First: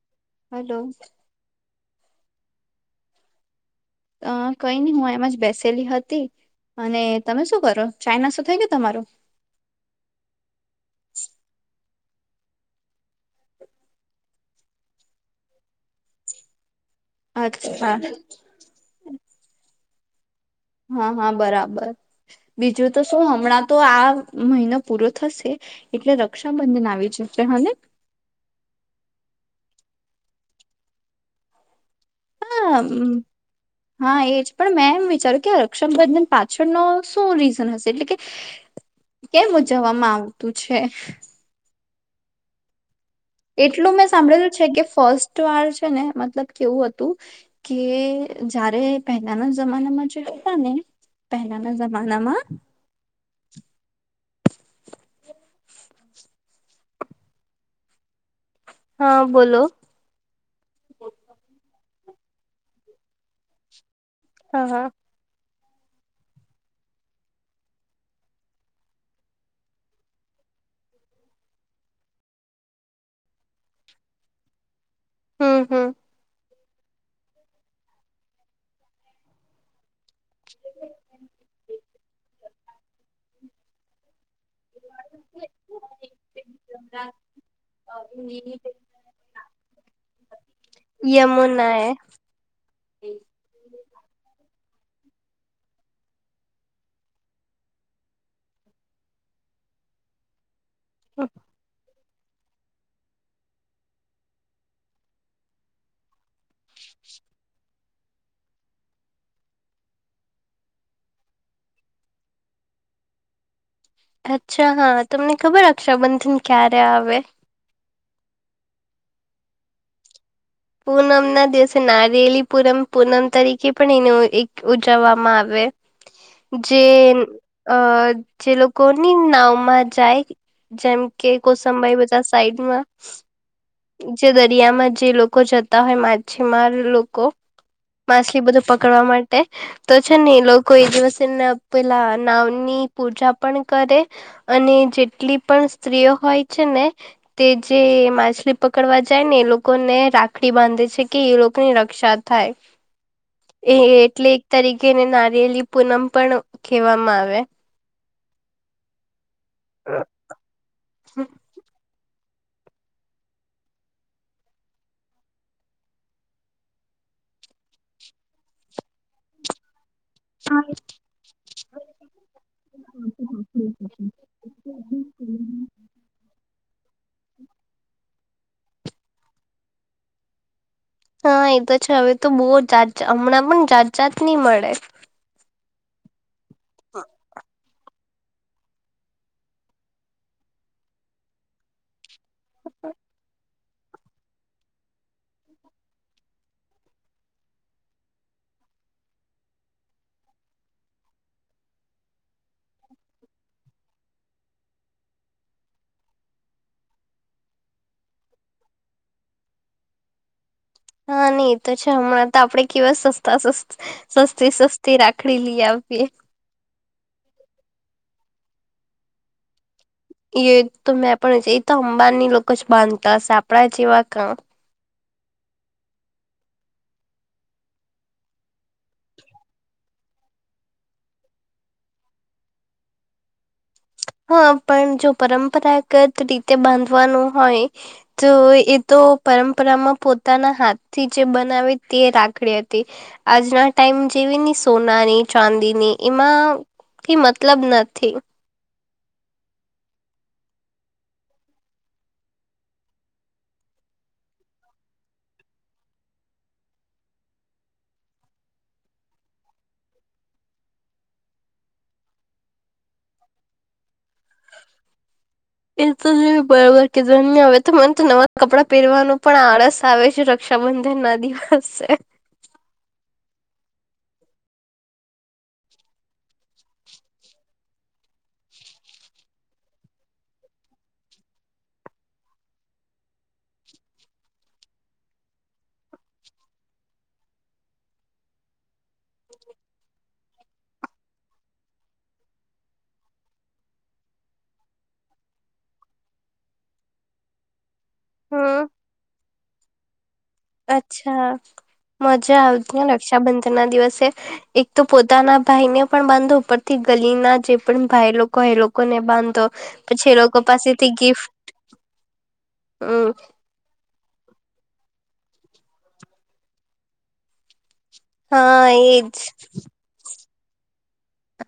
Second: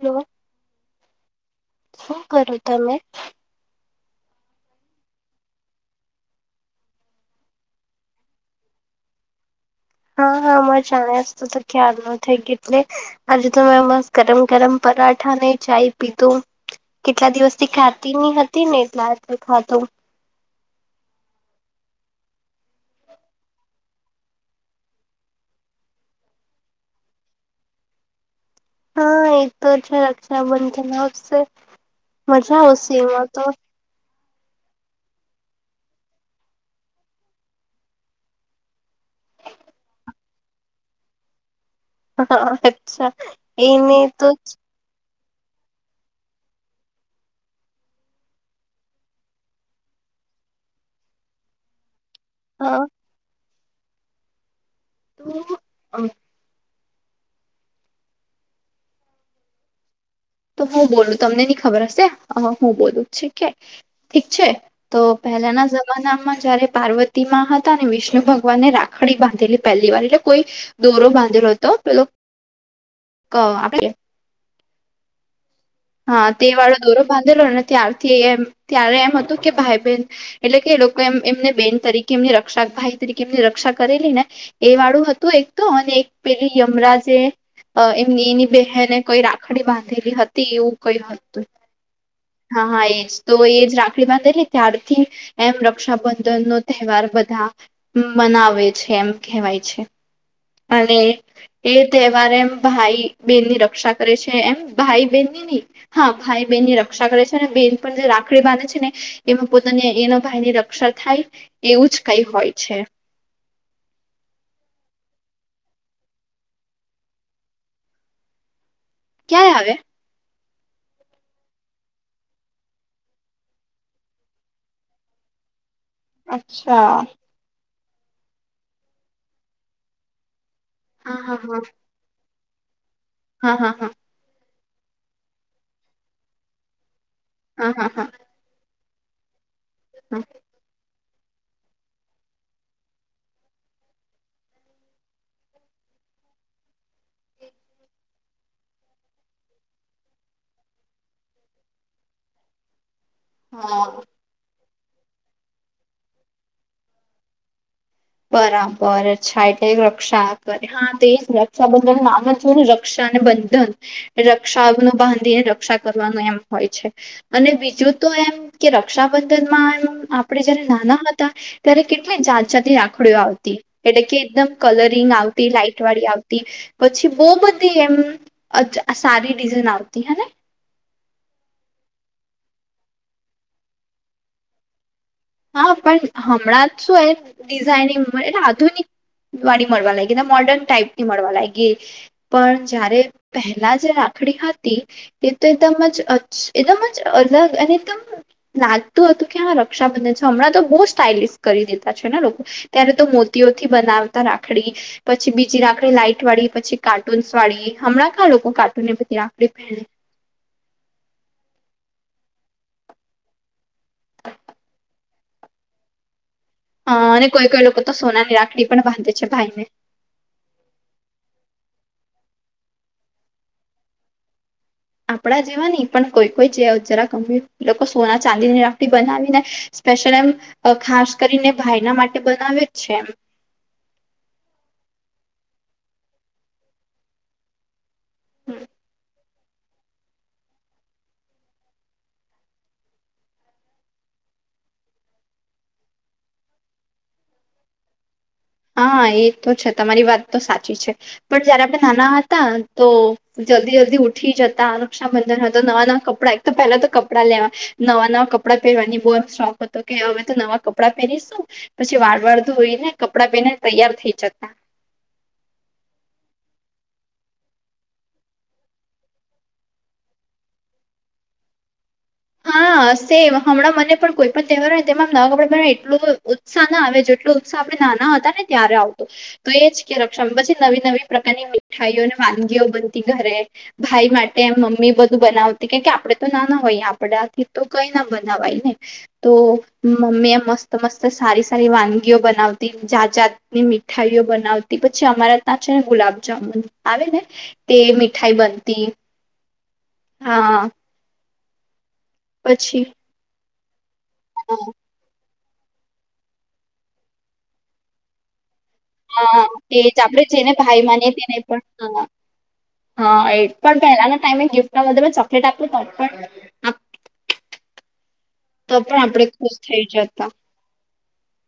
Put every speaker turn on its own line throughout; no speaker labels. Hello.
Hello.
શું કરો તમે?
અ કઈ ન હું એમાં જ બેસેલી હતી. અને તમે શું કરો ચાઈના શું થઈ ગયો તમારો?
હા હા મજા સત તો ખ્યાલ ન થ ઘટલે આજે તો મેં બસ ગરમ ગરમ પરાઠા નહી ચાય પીતો. કેટલા દિવસ થી
અચ્છા
ખાતી ની હતી ને એટલા ખાતું
હા હા બરાબર બીજું તો શું હમણાં તો આ મહિનો પૂરો થશે. એટલે રક્ષાબંધન આવી જશે હને.
હા એ તો છે રક્ષાબંધ ખફ છે મજા
હા
આવશે
હમ,
એમાં તો
હા એ જ પણ મેં એમ વિચાર્યું કે રક્ષાબંધન પાછળનો શું રીઝન હશે એટલે કે કેમ ઉજવામાં આવતું છે?
હા અચ્છા.
એટલું
એને
મેં
તો
સાંભળેલું છે કે, ફર્સ્ટ વાર છે ને મતલબ કેવું હતું. કે જયારે પહેલાના જમાનામાં જો હતા ને. પહેલાના જમાનામાં.
હ. તો.
હા બોલો.
તો હું બોલું તમને નહી ખબર હશે હું બોલું ઠીક છે ઠીક છે
હા હા
તો. પહેલાના જમાનામાં જયારે પાર્વતી માં હતા ને, વિષ્ણુ ભગવાનને રાખડી બાંધેલી પહેલી વાર એટલે કોઈ. દોરો બાંધેલો હતો. પેલો ક આપ.
હમ્મ હમ્મ.
હા તે વાળો દોરો બાંધેલો. અને ત્યારથી એમ ત્યારે એમ હતું કે ભાઈ બહેન. એટલે કે એ લોકો એમ એમને બેન તરીકે એમની રક્ષા ભાઈ તરીકે એમની રક્ષા કરેલી ને. એ વાળું હતું એક. તો અને એક પેલી યમરાજે. અ એમની એની બહેને કઈ રાખડી બાંધેલી હતી. એવું કઈ
યમે
હતું. હા હા એજ તો એજ રાખડી વાત એ ને ત્યારથી. એમ રક્ષાબંધન નો તહેવાર બધા. બનાવે છે એમ કહેવાય છે. અને એ તહેવાર એમ ભાઈ બેહેનની રક્ષા કરે છે એમ. ભાઈ બહેન ની નહીં. હા ભાઈ બહેન ની રક્ષા કરે છે. અને બેન પર જે રાખડી બાંધે છે ને. એમાં પોતાની એના ભાઈની રક્ષા થાય. એવું જ કઈ હોય છે.
અચ્છા હા! તમને ખબર રક્ષાબંધન ક્યારે આવે?
ક્યાં આવે?
પૂનમ ના દિવસે નારેિયેલી પૂનમ પૂનમ તરીકે પણ એને ઉજવવામાં આવે. જે
અચ્છા
અ જે લોકોની નાવમાં જાય. જેમ
હા
કે,
હા હા
કોસંબાઈ બજાર સાઈડમાં.
હા હા હા.
જે દરિયામાં જે લોકો જતા હોય માછીમાર લોકો.
હા હા હા.
માછલી બધું પકડવા માટે તો છે ને લો કોઈ દિવસે એના પેલા નામ ની પૂજા પણ કરે. અને જેટલી પણ સ્ત્રીઓ હોય છે ને તે જે માછલી પકડવા જાય ને એ લોકોને રાખડી બાંધે છે. કે એ લોકોની રક્ષા થાય. એ એટલે એક તરીકેને નારિયેલી પૂનમ પણ કહેવામાં આવે.
બરાબર અચ્છા. એટલે રક્ષા કરે હા તે જ રક્ષા બધ. [unintelligible] થોડું રક્ષા અને બંધન. રક્ષા ન બાંધીને રક્ષા કરવાનું એમ હોય છે. અને બીજું તો એમ, કે રક્ષાબંધનમાં એમ. આપડે જયારે નાના હતા, ત્યારે કેટલી જાત જાતની રાખડીઓ આવતી. એટલે કે એકદમ કલરિંગ આવતી. લાાઈટ વાળી આવતી. પછી બહુ બધી એમ. અચ્છા સારી ડિઝાઇન આવતી હ ને.
હા! એ તો છે. હવે તો બહુ જાત જા હમણાં પણ જાત જાત ની મળે.
હા! પણ હમણાં જ શું એમ ડિઝાઈનિંગ એટલે આધુનિક. વાળી મળવા લાગી. મોર્ડર્ન ટાઈપની મળવા લાગી. પણ જયારે પહે લા જે રાખડી હતી તે તો એકદમ જ એકદમ જ અલગ અને એકદમ. લાગતું હતું કે રક્ષા બંધન છે. હમણાં તો બહુ સ્ટાઇલિશ કરી દીધા છે ને. લોકો ત્યારે તો મોતીઓથી બનાવતા રાખડી. પછી બીજી રાખડી લાઈટ વાળી. પછી કાર્ટૂનસ વાળી. હમણાં કા લોકો કાર્ટૂનને બધી રાખડી પહે‌ને.
હા! નહી એ તો છે હમણાં તો આપડે કેવા સસ્તા સસ્ સસ્તી સસ્તી રાખડી લઈ આપીએ
હ અને કોઈ કોઈ લોકો તો સોનાની રાખડી પણ બાંધે છે ભાઈ ને
એ તો મેં પણ એ તો અંબાની લોકો જ બાંધતા હશે આપણા જેવા કા
આપણા જેવા ની પણ કોઈ કોઈ જે જરા ગમ એ લોકો સોના ચાંદીની રાખડી બનાવી ને સ્પેશયલ એમ ખાસ કરીને ભાઈના માટે બનાવે જ છે એમ
હા પણ જો પરંપરાગત રીતે બાંધવાનું હોય તો એ તો પરંપરામાં પોતાના હાથથી જે બનાવે તે રાખડી હતી આજના ટાઈમ જેવી ને સોનાની ચાંદીની એમાં થી મતલબ નથી
હા એ તો છે તમારી વાત તો સાચી છે. પણ જયારે આપણે નાના હતા તો જલ્દી જલ્દી ઉઠી જતા રક્ષાબંધન હતા નવા નવા કપડા તો પેલા તો કપડાં લેવા નવા નવા કપડાં પહેરવાની બહુ શોખ હતો કે હવે તો નવા કપડાં પહેરીશું પછી વારવાર ધોઈ ને કપડાં પહેને તૈયાર થઈ જતા.
[inaudible] એ તો બરોબર કેધં હવે તો મને તો નવા કપડાં પહેરવાનું પણ આળસ આવે છે. ર ક્ષાબંધન ના દિવસે.
હસે હમણાં મને પણ કોઈ પણ તહેવાર હોય તેમ નવા કપડા પેર એટલું ઉત્સાહ ના આવે જેટલ આપડે નાના હતા ને ત્યારે આવતો તો એજ કે રક્ષા પછી નવી નવી પ્રકારની મીઠાઈઓ અને વાનગીઓ બનતી ઘરે ભાઈ માટે એમ મમ્મી બધું બનાવતી કેમ કે આપડે તો ના ના હોય આપડાથી તો કઈ ના બનાવાય ને તો મમ્મી એ મસ્ત મસ્ત સારી સારી વાનગીઓ બનાવતી જાત જાત ની મીઠાઈઓ બનાવતી પછી અમારા ત્યાં છે ને ગુલાબજામુન આવે ને તે મીઠાઈ
હમ
બનતી હા
અચ્છા મજા
પછી
આવતી રક્ષાબંધન ના દિવસે
હા
એક તો પોતાના ભાઈ ને પણ બાંધો ઉપરથી ગલીના જે પણ ભાઈ લોકો એ લોકો લોકોને
હા
બાંધો
એ જ
પછી
આપણેે જેને ભાઈ
પાસેથી
માનીએ
ગિફ્ટ
તેને પણ હ
હમ
હા એ પણ પહેલાના ટાઈમે ગિફ્ટ ના બધલે ચોકલેટ આપ્યું તો પણ
હા
તો પણ
એજ
આપણેે ખુશ થઇ જતા.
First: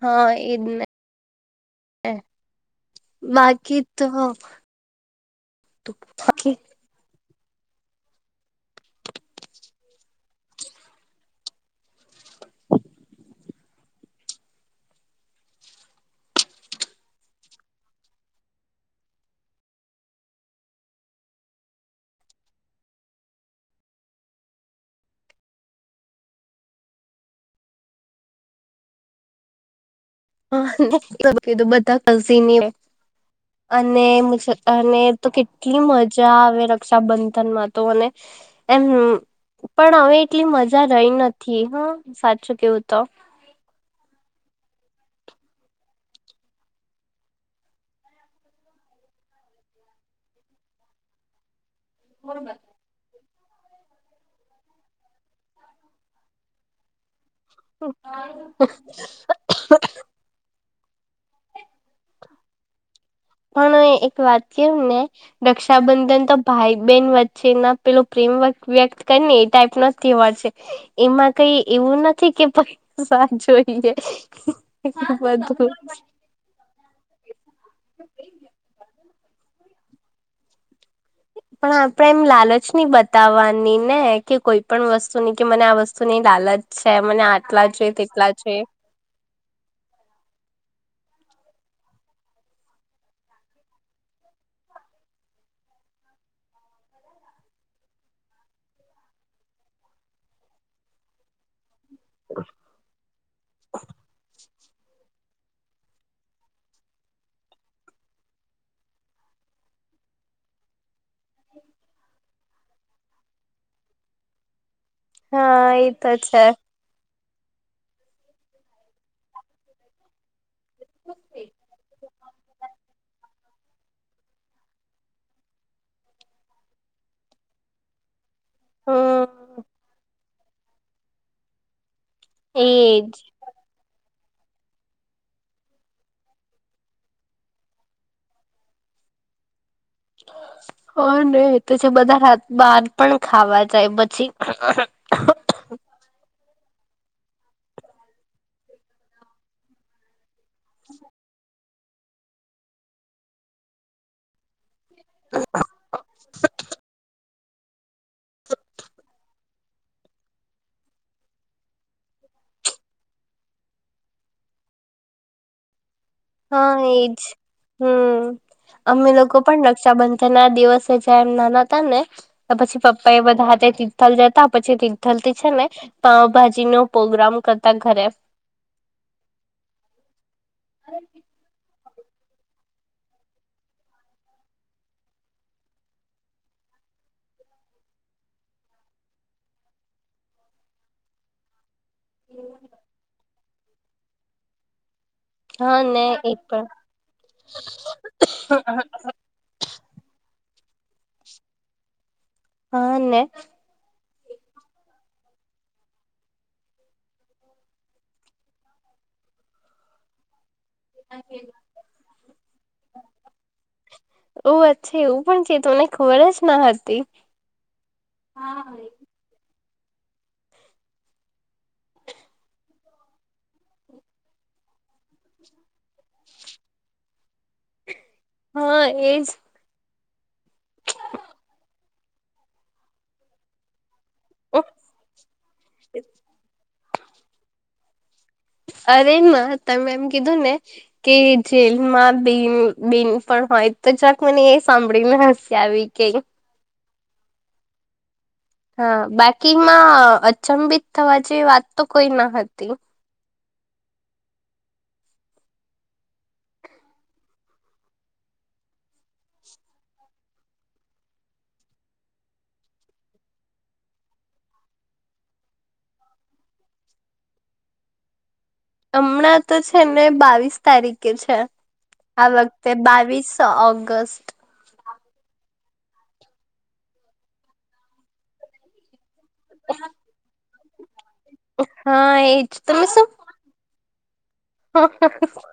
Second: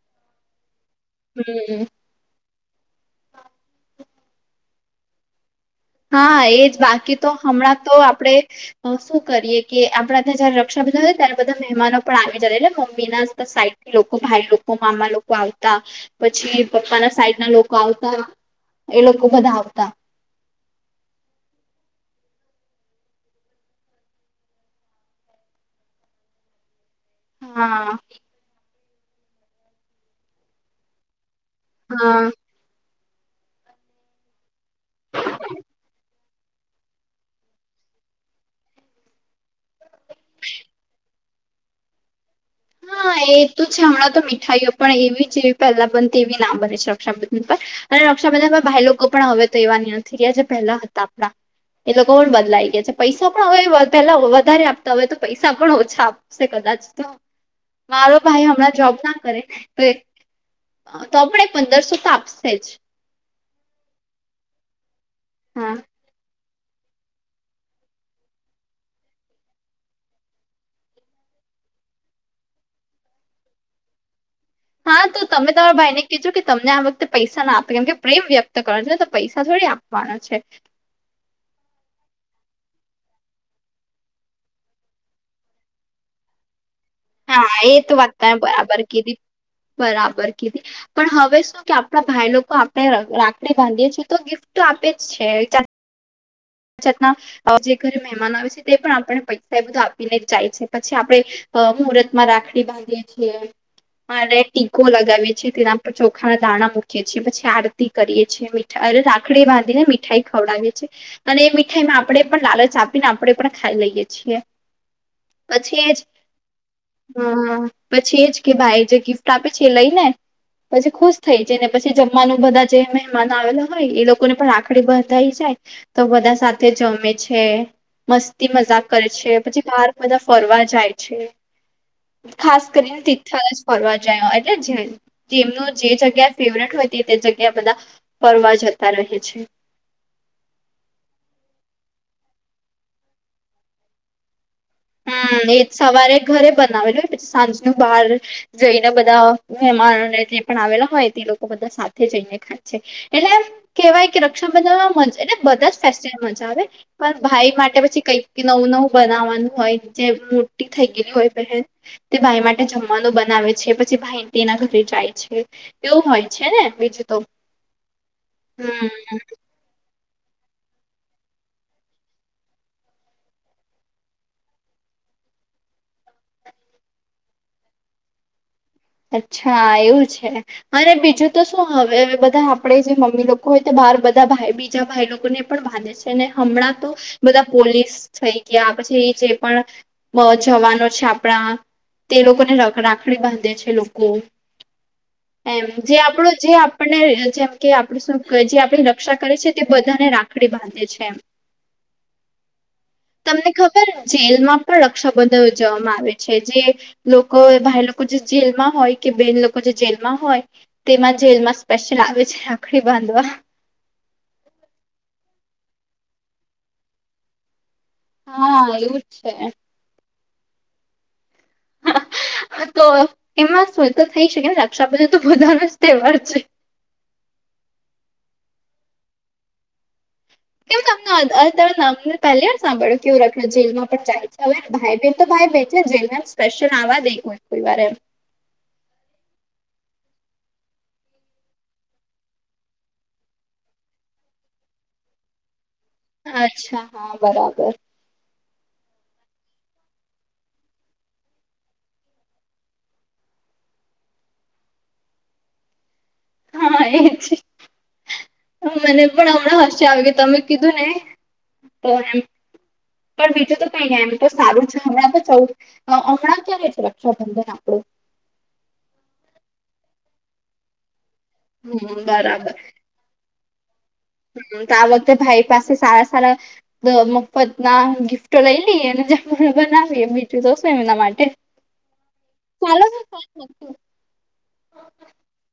હા એજ ને
હમ
બાકી તો
હા
બાકી
એજ બાકી તો હમણાં તો આપડે શું કરીએ કે આપડા ત્યાં જયારે રક્ષાબધન હોય ત્યારે બધા મહેમાનો પણ આવી જ એટલે મમ્મી ના સાઈટ. લોકો ભાઈ લોકો મામા લોકો આવતા પછી પપ્પા ના સાઈડ ના લોકો આવતા. એ લોકો બધા આવતા. હા.
હા કીધું બધા
હા
કઝીન અને. અને તો કેટલી મજા આવે રક્ષાબંધનમાં તો અને એમ. પણ હવે એટલી મજા રહી નથી હ સાચું. કેવું તો
હા એ. તો છે હમણાં તો મીઠાઈઓ પણ એવી જેવી પહેલા બનતી એવી ના બને છે રક્ષાબંધન પર. અને રક્ષાબંધનમાં ભાઈ લોકો પણ હવે તો એવા નથી રહ્યા જે પહેલા હતા આપણા. એ લોકો પણ બદલાઈ ગયા છે. પૈસા પણ હવે પેલા વધારે આપતા હોય તો પૈસા પણ ઓછા આપશે કદાચ તો. મારો ભાઈ હમણાં જોબ ના કરે. તો પણ એ પંદરસો તો આપશે જ.
પણ એક વાત કેવ ને
હા
રક્ષાબંધન તો. ભાઈ બેહેન વચ્ચે એ ના પેલો પ્રેમ વ્યક્ત કરી ને એ ટાઈપ ના તહેવાર છે. એમાં કઈ એવું નથી કે પૈસા જોઈએ.
હા તો તમે
બધું
તમારા ભાઈ ને કેજો કે તમને આ વખતે. પૈસા ના આપે કેમ કે પ્રેમ વ્યક્ત કરવા નો છે તો પૈસા થોડી આપવાનો છે.
પણ આપણેે એમ લાલચ નહી બતાવવાની ને કે કોઈ પણ વસ્તુની કે મને આ વસ્તુ ની લાલચ. છે મને
હા
આટલા
એ તો
જોઈએ
વાત
તેટલા જોઈએ
બરાબર કીધી બરાબર કીધી. પણ હવે શું કે આપણા ભાઈ લોકો આપણે રાખડી બાંધીએ છીએ તો ગિફ્ટ તો આપે જ છે. છત ના જે ઘરે મહેમાન આવે છે તે પણ આપને પૈસા એ બધું આપીને જાય છે પછી આપણે. અ મુહૂર્ત માં રાખડી બાંધીએ છીએ. મા ટીકો લગાવીએ છીએ તેના પર ચોખા ના દાણા મૂકીએ છીએ પછી આરતી કરીએ છીએ. રાખડી બાંધી ને મીઠાઈ ખવડાવે છે. અને એ મીઠાઈ માં આપણેે પણ લાલચ આપીને આપણે પણ ખાઈ લઈએ છીએ.
હા
પછી
એ
એજ.
તો છે
હા પછી એજ કે ભાઈ જે ગિફ્ટ આપે છે એ લઈ ને. પછી ખુશ થઈ જાય ને પછી જમવાનું બધા જે મહેમાન આવેલા હોય એ લોકોને પણ રાખડી બંધાઈ જાય. તો બધા સાથે જમે છે મસ્તી મજાક કરે છે
હમ
પછી બાર બધા. ફરવા જાય છે ખાસ કરીને
એજ
તીર્થ જ ફરવા જાય એટલે જે. જેમનું જે જગ્યા ફેવરેટ હોય તે તે જગ્યા બધા ફરવા જતા રહે છે.
હ ને એ તો છે બધા રાત બહાર પણ ખાવા જાય પછી.
હમ એ સવારે ઘરે બનાવે જો પછી સાંજ નુ બહાર. જઈને બધા મહેમાનોને. પણ આવેલા હોય તે લોકો બધા સાથે જઈને ખાય છે એટલે કેહેવાય કે રક્ષાબંધન આમ. એટલે બધા ફેસ્ટ મજા આવે પણ ભાઈ માટે પછી કઈક નવું નવું બનાવવાનું. હોય જે મોટી થઈ ગયલી હોય બહેન. તે ભાઈ માટે જમવાનું બનાવે છે પછી ભાઈ તેના ઘરે જાય છે એવું હોય. છે ને
હા એજ
બીજું તો
હમ
હમ
અમે લોકો. પણ રક્ષાબંધન ના દિવસે જે એમ નાના હતા ને. તો પછી પપ્પા એ બધા તિથલ જતા પછી તિર્થલ થી છે ને. પાાવભાજી નો પ્રગ્રામ કરતા ઘરે.
અચ્છા એવું છે. અને બીજું તો શું હવે બધા આપડે જે મમ્મી લોકો હોય તો બાર બધા બીજા ભાઈ લોકો ને પણ બાંધે. હમણાં તો બધા પોલીસ થઈ ગયા પછી એ જે પણ. બ જવાનો છે આપણા. તે લોકોને રાખડી બાંધે છે લોકો. એમ
હા
જે
ને
આપણો
એ
જે
પણ
આપણને જેમ કે આપડ શુંકહેવાય જે આપણી રક્ષા કરે છે. તે બધાને રાખડી બાંધે છે એમ,
હા ને
તમને ખબ ર જેલમાં પણ રક્ષાબંધન ઉજવવામાં આવે છે, જે લોકો ભાઈ લોકો જે જેલમાં હોય કે બેન લોકો જે જેલમાં હોય, તેમાં જેલમાં સ્પેશિલ આવે છે રાખડી બાંધવા.
ઓ છે એ પણ છે, ત મને ખબર જ ના હતી.
હા એવું જ છે. છે તો એમાં શું તો થઈ શકે ને રક્ષાબંધન તો બધાનો જ તહેવાર છે.
હા, એજ
કેવું તમમને પહેલી વાર સાંભળ કેવું રખડ જેલમાં જાય છે હવે ભાઈ બેન તો ભાઈ ભ છે, જેલ સ્પેશિયલ આવવા દે કો કોઈ વાર એમ
અરે તમે એમ કીધું ને કે જેલમાં બેન બેન પણ હોય તો જક મને એ સાંભળીને હસી આવી કે
અચ્છા હા બરાબર
હા બાકીમાં અચંભિત થવા જે વાત તો કોઈ ન હતી
હા એ છે મને પણ હમણાં હશે આવી તમે કીધું ને તો એમ પણ બીજું તો કઈને એમ તો સારું છે હમણાં તો ચૌ હણાં ક્યારે છે, રક્ષાબંધન આપડું
હમણાં તો છે ને બાવીસ તારીખે છે,
હમ
આ
બરાબર
વખતે બાવીસ સ ઓઑગસ્ટ
તો આ વખતે ભાઈ પાસે સારા સારા મફતના ગિફ્ટો લઈ લઈએ ને બનાવી એ મીઠું જઉશું એમના માટે
હા એ જ તમે શું
[unintelligible]
[unintelligible]